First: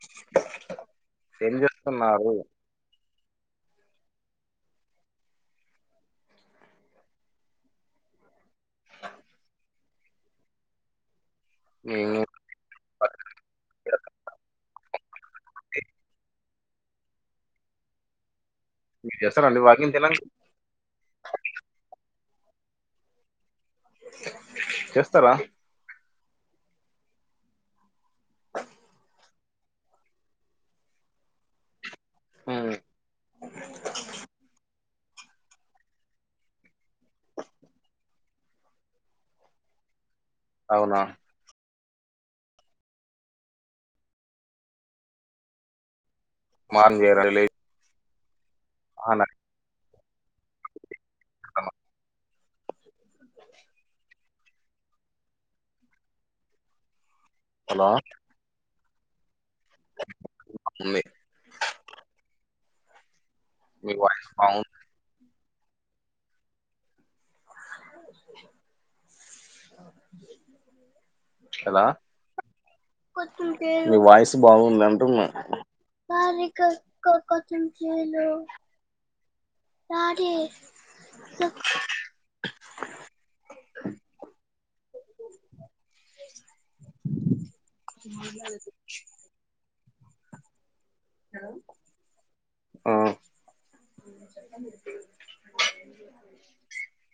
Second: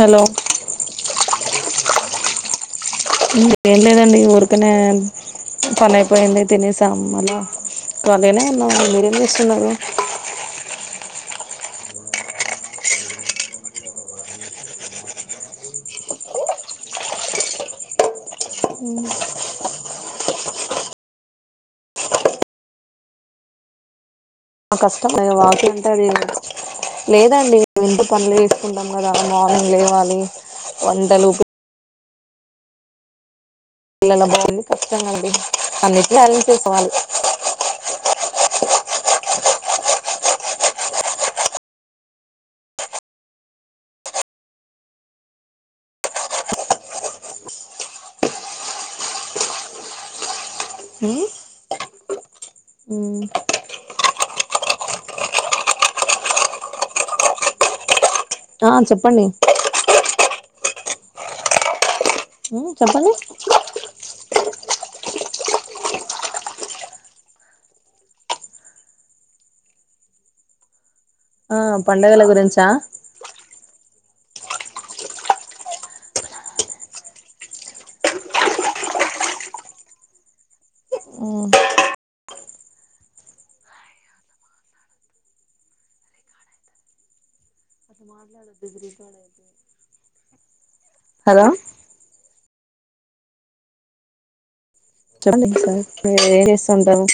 Hello న్నారు ఏం లేదండి ఊరికినే పని అయిపోయింది తినేసాం అలా ఖాళీ నే ఉన్నాం మీరేం చేస్తున్నారు అ [unintelligible] ఏం చేస్తారండి వాకింగ్ కి ఎలా ఆ కష్టమ చేస్తారా వాకి అం [unintelligible] టే అది లేదండి ఇంటి పనులే చేసుకుంటాం కదా మార్నింగ్ లేవాలి వంటలు హూమ్ పిల్లల బాగుంది ఖచ్చితంగా అండి అన్నింటిని అరేంజ్ చేసకోవాళ్ళు [unintelligible] అవునా [unintelligible] లే అన ఉమ్ హలో ఆ చెప్పండి మీ హుమ్మ్ చెప్పండి మీ వాయిస్ బాగుంది అ కదా పండగల గురించా మీ వాయిస్ బాగుంది అంటున్నా కక కథం చేయ లో రాారే ఉమ్ అ హలో ఆ చెప్పండి సర్ మీరు ఏం చేస్తుాంటారు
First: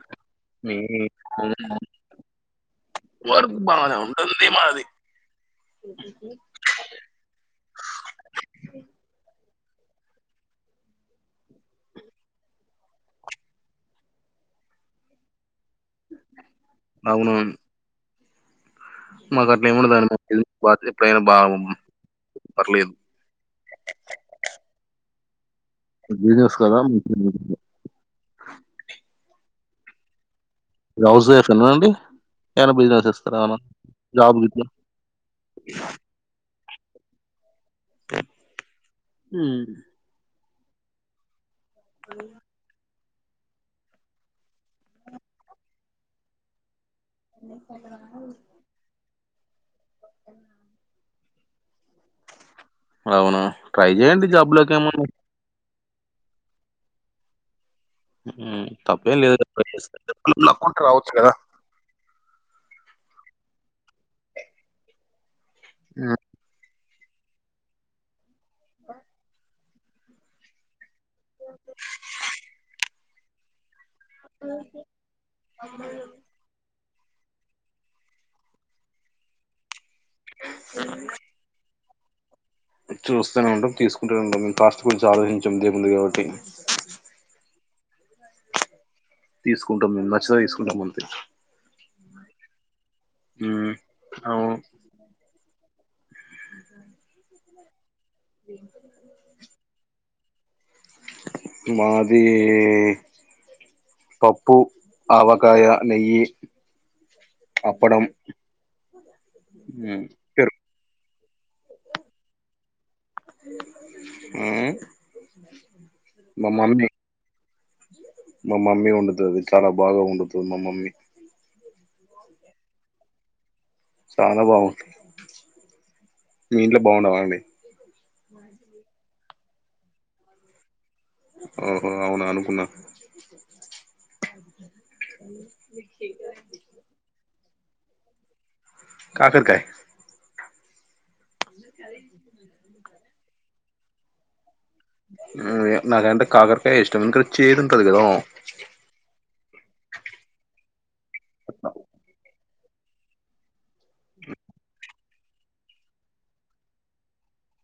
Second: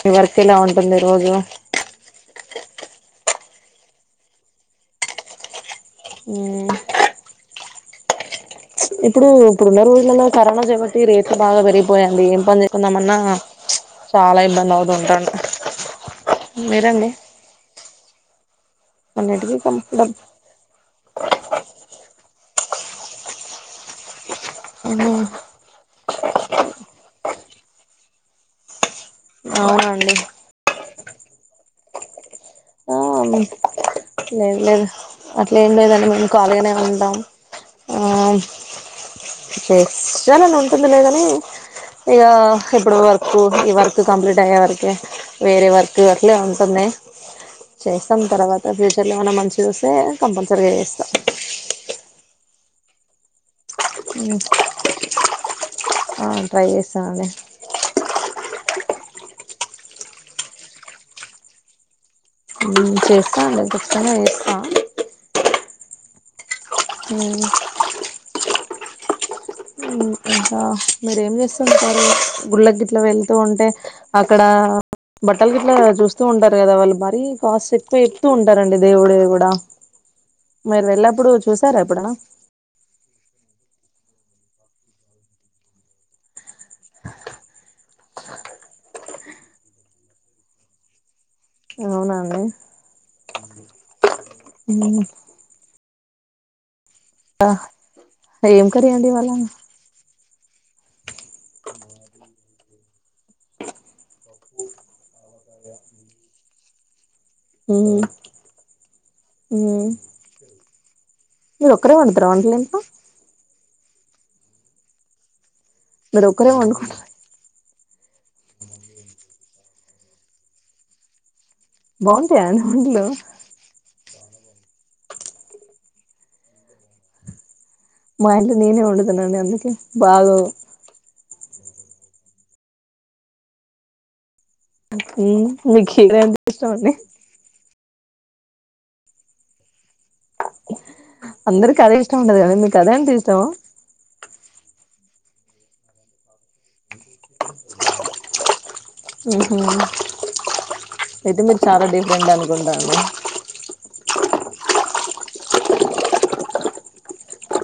మీ వర్క్ ఇలా మీ ఉంటుంది రోజు వర్క్ బానే ఉంటంది మాది ఉమ్ ఇప్పుడు ఇప్పుడున్న రోజులలో కరోనా చేపట్టి రేట్లు బాగా పెరిగిపోయయండి ఏం పని చేకుందామన్నా చాలా ఇబ్బంది అవుతుంటాంన్ మీరండి అవును మాకు అన్నిటికీ అట్లా ఏముండదండి కంఫర్టబుల్ మ ఫీ ఎప్పుడైనా బా పర్లేదు మా ీజస్ కదా మీ [unintelligible] అవునండి మీరు హౌస్ ఫైఫ్ ఏనా అండి ఏమ ఆ లేదు లేదు అట్లే ఏం లేదండి మేము కాాలగానే అంటాం ఆ చేస్ని అలా ఉంటుంది లే కని ఇగ ఇప్పుడు వ ర్క్ ఈ వర్క్ కంప్లీట్ అయ్యే వరకే వేరే వర్క్ అట్లే ఉంటుంది ఎం చేస్తాల్ చేస్తాం తర్వాత ఫ్యూచర్ లో ఏమన్నా మంచిదోస్తే కంపల్సరిగా చేస్తా అవునా ట్రై చెయ్యడి జాబ్ులక్ ఏమన్నా ఆ ట్రై చేస్తనండి మ్ తప్పేం లేదుా కదా ట్రై చేస్తే లక్ ఉన్నప్పుడు రావచ్చు కదా మ్ చేస్తాండి కచ్చితంగా చేస్తా మ్ మ్ క ఇంకా మీరేం చేస్తురు సారు గుళ్ళ గిట్లా వెళ్తూ ఉంటే అక్కడ బట్టల గిట్లా చూస్తూ ఉంటారు కదా వాళ్ళు మరీ కాస్ట్ ఎక్కువ చెప్తూ ఉంటారండి దేవుడివి కూడా మీరు వెళ్ల్లప్పుడు చూసార ప్పుడ చూస్తూనే ఉంటాం తీసుకుంటూనే ఉంటాం మేము కాస్ట్ గురించి ఆలోచించాం దేవుంది కాబట్టి తీసుకుంటాం మేము నచ్చతే తీసుకుంటాం అంతె అవునా అండి మ్ అవును క ఏం కరి అండి ఈ వ్వాళ మాది పప్పు ఆవగాయ నెయ్యి అప్పుడం హ్మ్ పేరు మీరు ఒకరే వండుతారా వంటలు ఇంట్లో ఆ మీరు ఒకరే వండుకు మా మమ్మీ వండుతది చాలా బాగా వండుతుంది మా మమ్మీ బాంటాయా అండి వంటులు చాలా బాగుంటాయి మీ ఇంట్లో బాగుండవాండి మా ఇంట్లో నేనే వండుతున్నాని అందుకే బాగొవ్ ఓహో అవునా అనుకున్నా హ్మ్ మీకు చికెన్ అంటే ఇష్టమండి కాకరకాయ్ అందరికి అదే ఇష్టం ఉంటది కండి మీకు అదే అంటే ఇష్టమ నాకంటే కాకరకాయ ఇష్టం ఎందుకు చేదు ఉంటది కదా హ్మ్ హు అయితే మీరు చాలా [unintelligible] ఉండాలి ఉండాలి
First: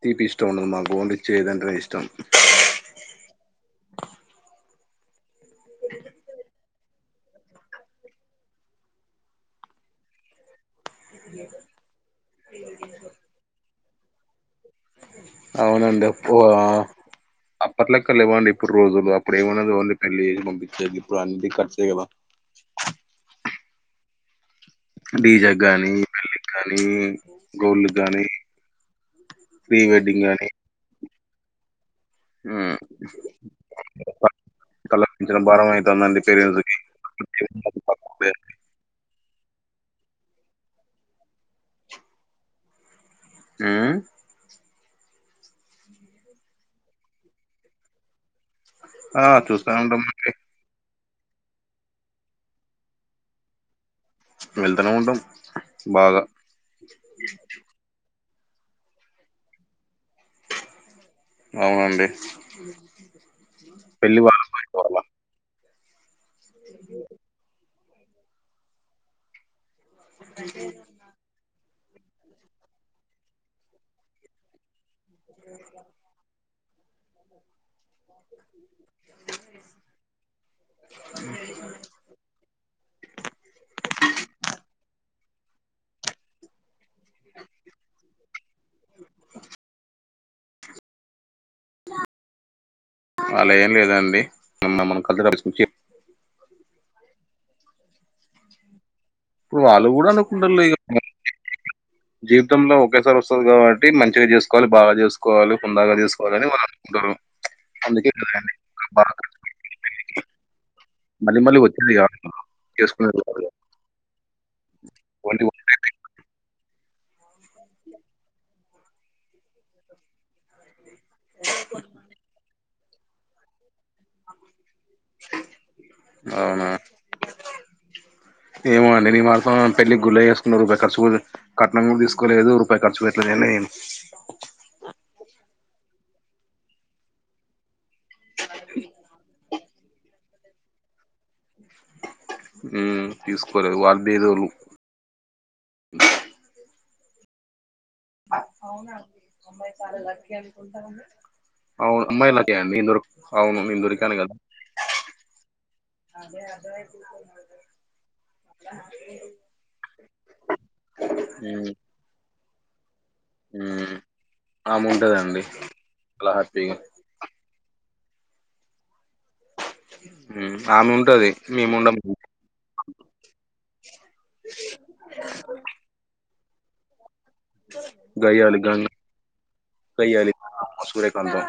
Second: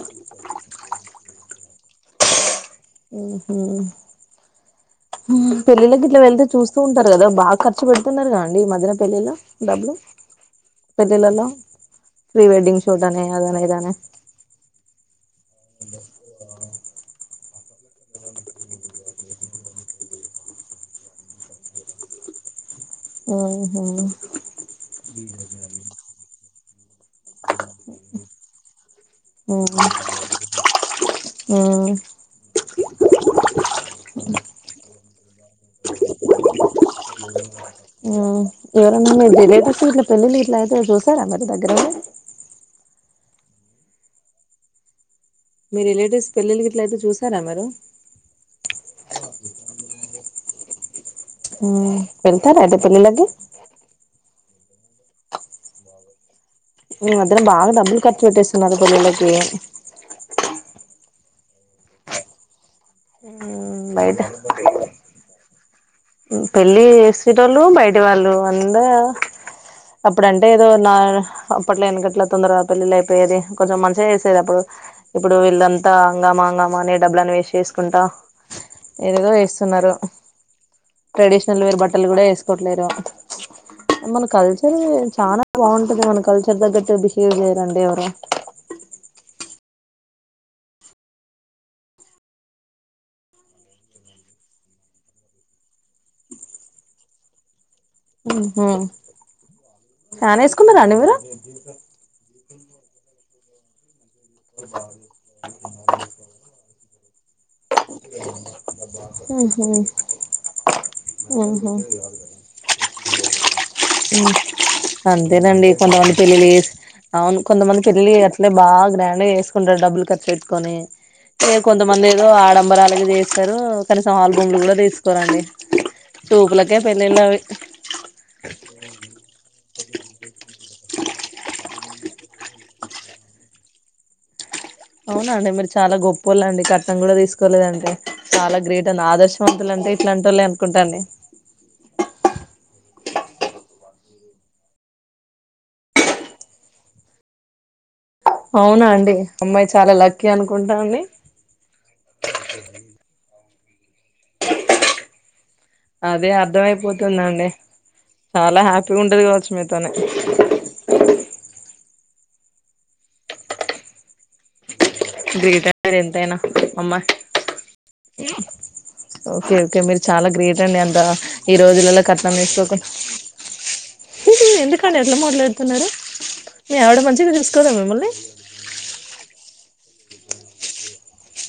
తీపి ఇష్టం ఉండదు మాకు ఓన్లీ చేదు అంటే నే ఇష్టం హ్మ్ హు హ్మ్ పెళ్లిళ్లకి వెళ్తే చూస్ సు ఉంటారు కదా బాగా ఖర్చు పెడుతున్నారు కదండి మధన పెళ్ళిలో డబ్బులు పెళ్ళిళ్లలో ప్రీ వెడ్డింగ్ షూట్ అని అదని ఇదని అవునండి ఎక్కువ అప్పట్లక్క లేవండి ఇప్పుడు రోజులు అప్పుడు ఏమన్న ఓన్లీ పెళ్లి చేసి పంపించేది ఇప్పుడు అన్ని ఖర్చే కదా హ్మ్ హు డీజె గానీ పెళ్లి గానీ గోళ్ళ గానీ ఉమ్ ప్రీవెడ్డింగ్ గానీ ఉమ్ హ్మ్ కలపించిన భారం అయి [unintelligible] పేరు [unintelligible] ఫస్ట్ ఇట్లా పెళ్లిళ్లు ఇట్ల అయితే చూసారా మరి దగ్గరవి ఆ మీ రిలేటివ్స్ పెళ్లిళ్లుకిట్లయితే చూసారా మీరు ఆ చూస్తా ఉంటామండి హ్మ్ వెళ్తారా అయితే పెళ్లిళ్లకి వెళ్తనే ఉంటం బాగా ఈ మధ్యన బాగా డబ్బులు ఖర్చు పెట్టేస్తున్నారు పెళ్లిళ్లకి అవునండి హ్మ్ బయట పెళ్లి వాళ్ళ వాళ్ళ పెళ్ళి చేసేటోలు బయటి వాళ్ళు అంద అప్పుడంటే ఏదో నా అ అప్పట్లో ఎనికిట్ల తొందరగా పెళ్లిళ్లు అయిపోయేది కొంచం మంచిగా వేసేది అప్పుడు ఇప్పుడు వీళ్ళంతా హంగమాహంగమ ఏమో అని డబ్బులన్ని వేసచేస్కుంటా ఏదదో ఎస్తున్నారు ట్రెడిషనల్ వేర్ బట్టలు కూడా వేసుకోట్లేరు మన కల్చర్ చాలా బాగుంటది మన కల్చర్ తగ్గట్టు బిహేవ్ చేయరండి ఎవరు అలా ఏం లేదండి నిన్న మనం [unintelligible] తీసుకొచ్చి హ్మ్ ఇప్పుడు వాళ్ళు కూడా ఫ్యాన్ అనుకుంటారు ఇక వేసుకుంన్నారండి మీరు జీవితంలో ఒకేసారి వస్తది కాబట్టి మం మంచిగా చేసుకోవాలి బాగా చేసుకోవాలి హుందాగా చేసుకోవాలని వాళ్ళు అనుకుంటరు ఉహు మళ్ళీ మళ్ళీ వచ్చేది కాదుగా చేసుకునేది కాదు గా హు అంతేనండి కొంతమంది పెళ్లిలు అవును కొంతమంది పెళ్ళి అట్లే బా గ్రాండ్ గా చేసుకుంటారు డబ్బులు కర్ పెట్టుకొని ఏ కొంతమంది ఏదో ఆడంబరాలగా చేస్తారు కనీసం ఆల్బమ్లు కూడా తీసుకోరండి అవునా చూపులకే పెళ్లిళ్లు అవి ఏమో అండి నీ మ పెళ్లి గుల్లే చేేసుకున్న రూపాయి ఖర్చు కూడా కట్నం కూడా తీసుకోలేదు రూపాయి ఖర్చు పెట్టలేదు అని అవున అండి మీరు చాలా గొప్ప లండి కట్నం కూడా తీసుకోలేదంటే చాలా గ్రేట్ అండి ఆదర్శవంతులు అండి ఇట్లా అంటోళ్లే అనుకుంటాండి ఉ తీసుకోలే వాళ్లు బీదొళ్ళు అవును అండి అమ్మాయి చాలా లక్కీ అనుకుంటాను ఆవు అమ్మాయి లక్కీ నేను దొరుకు అవును నేను దొరికాను గదా అదే అర్థమయిపోతుంది అర్థమయిపోతుంది అండి చాలా హ్యాపీగా ఉంటది కావచ్చు మీతోనే హు గ్రేట్ అండి మీరు ఎంతైనా అమ్మ ఓకే ఓకే మీరు చాలా ఉమ్, గ్రేట్ అండి ఆమె అంత ఉంటది ఈ మేము రోజులలో ఉండము కట్నం తిసుకోకుండా ఎందుకండీ అట్ల మాట్లాడుతున్నారు మీ ఆవిడ మంచిగా చూసుకో దా మిమ్మల్ని గయ్యాళి సూర్యకాంతం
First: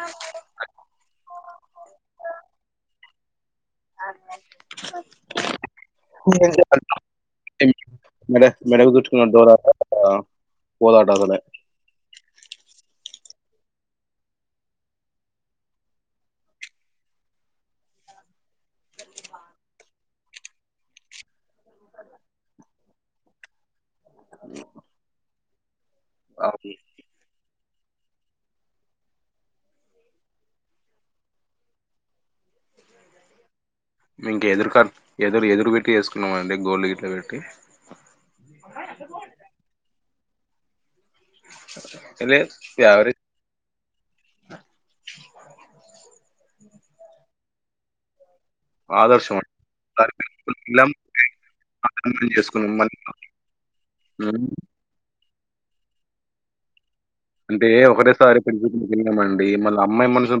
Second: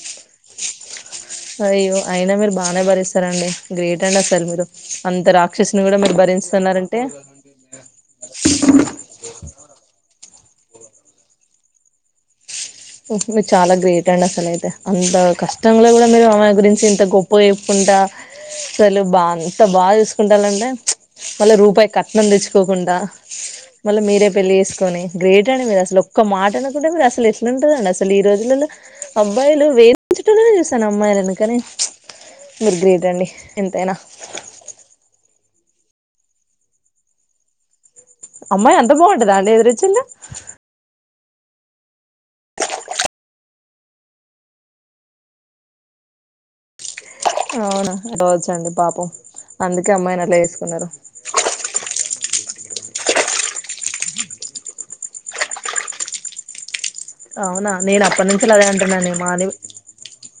అయ్యో అయినా మీరు బానే భరిస్తారండి గ్రేట్ అండి అసలు మీరు అంత రాక్షసిని కూడా మీరు భరించుతున్నారంటే మెడ మెడకు చుట్టుకున్న డోలాట [inaudible] పోదాట అసలే మీరు చాలా గ్రేట్ అండి అసలు అయితే అంత కష్టంలో కూడా మీరు ఆమె గురించి ఇంత గొప్ప చెప్పుకు దా అసలు బా అంత బాగా చూసుకుంటాలంటే మళ్ళా రూపాయి కట్నం తెచ్చుకోకుండా మళ్ళీ మీరే పెళ్లి చేసుకొని గ్రేట్ అండి మీరు అసలు ఒక్క మాట అవును. అనకొండ మీరు అసలు ఏ ఉంటారండి అసలు ఈ రోజులలో అబ్బాయిలు వేధించటంలనే చూసాను అమ్మాయిలను కానీ మీరు గ్రేట్ అండి ఎంతైనా మంక ఎదురు కా ఎదురు ఎదురు పెట్టి చేసుకున్నాము అండి గోల్డ్ గిట్ల పెట్టి అమ్మాయి అంత బాగుంటదా అండి ఎదురొచ్చింది లేదు యావరేజ్ [inaudible] అవును రోజ్ అండి పాపం ఆదర్శం అండి. అందుకే ఒకసారి అమ్మాయిని పెళ్లి అట్ల చేసుకున్నారు పిల్లం, అతని [unintelligible] అంటే అవునా నేను అప్పటి ఒకరేసారి [inaudible] నుంచి అదే అంటున్నాను మా మళ్ళీ అమ్మాయి మనసు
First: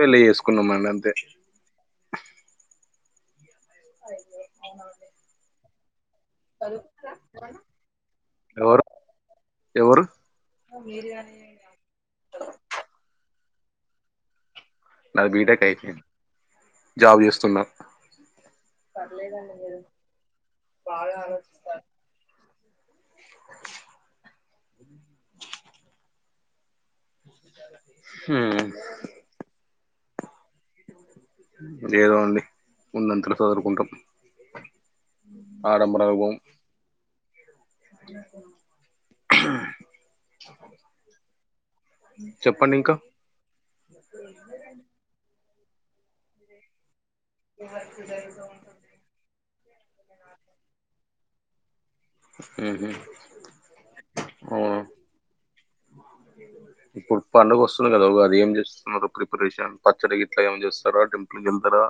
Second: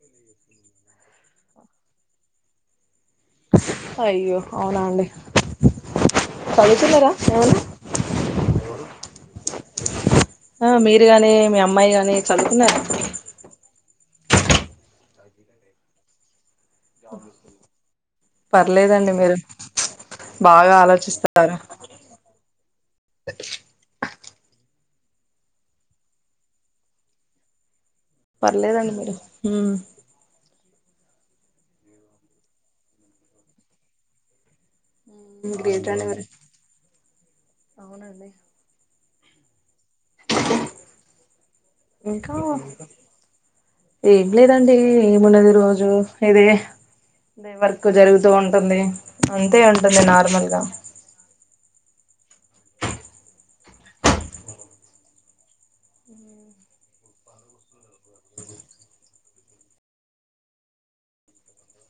పెళ్లి చేసుకున్నామని అంతే అయ్యో అవునా అండి చదువుతున్నారా ఏమన్నా [unintelligible] ఎవర్ ఎవరు ఆ మీరు గాని మీ అమ్మాయి గాని చదువుకున్నారు నాది బీటెక్ అయిపోయింది జాబ్ చేస్తున్న పర్లేదండి మీరు బాగా ఆలోచిస్తారు స [inaudible] ఉమ్, పర్లేదండి మీరు ఏదో అండి ఉన్నంతల చదురుకుంటాం గ్రేట్నే వర ఆ చెప్పండి ఇంకా ఏగలేదండి మనదిరు రోజు ఇదే వర్క్ జరుగుతూ ఉంటుంది అ ఇ ఉంటంది నార్మల్గా అఓ అ ఇప్పుడు పడుగ వస్తుంది కదా ఉగాది ఏం చేస్తున్నారు ప్రిపరేషన్ పచ్చడి ఇట్లా ఏమైనా చేస్తారా టెంపుల్కి వెళ్తారా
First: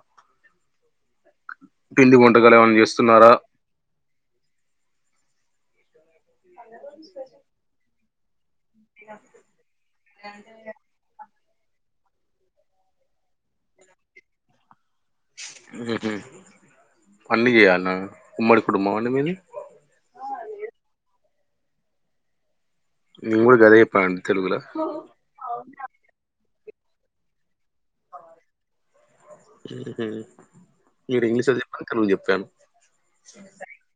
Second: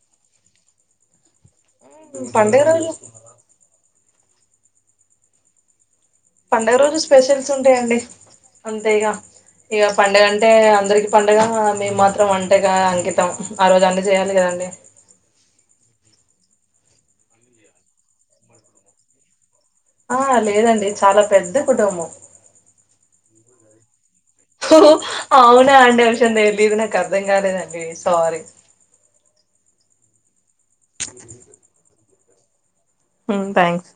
పిండి వంటకాలు పండుగ ఏమనా రోజులు చేస్తున్నారా పండుగ రోజు స్పెషల్స్ ఉంటాయండి అంతే ఇక ఇక పండగంటే అందరికి ప అండగా మేము మాత్రం అంటేగా అంకితం ఆ రోజు అన్ని చేయాలి కదం పన్న చేయాలన్న ఉమ్మడి కుటుబ అన్న మీది ఆ లేదండి చాలా పెద్ద కుటుంబం ని కూడా గది ఇప్పండి అవునా అండి అమిషం తెలీదు నాకు అర్థం కాలేనండి సారీ మీరు ఇంగ్లీష్ లో చెప్పారు క నువను చెప్పాను థ్యాంక్స్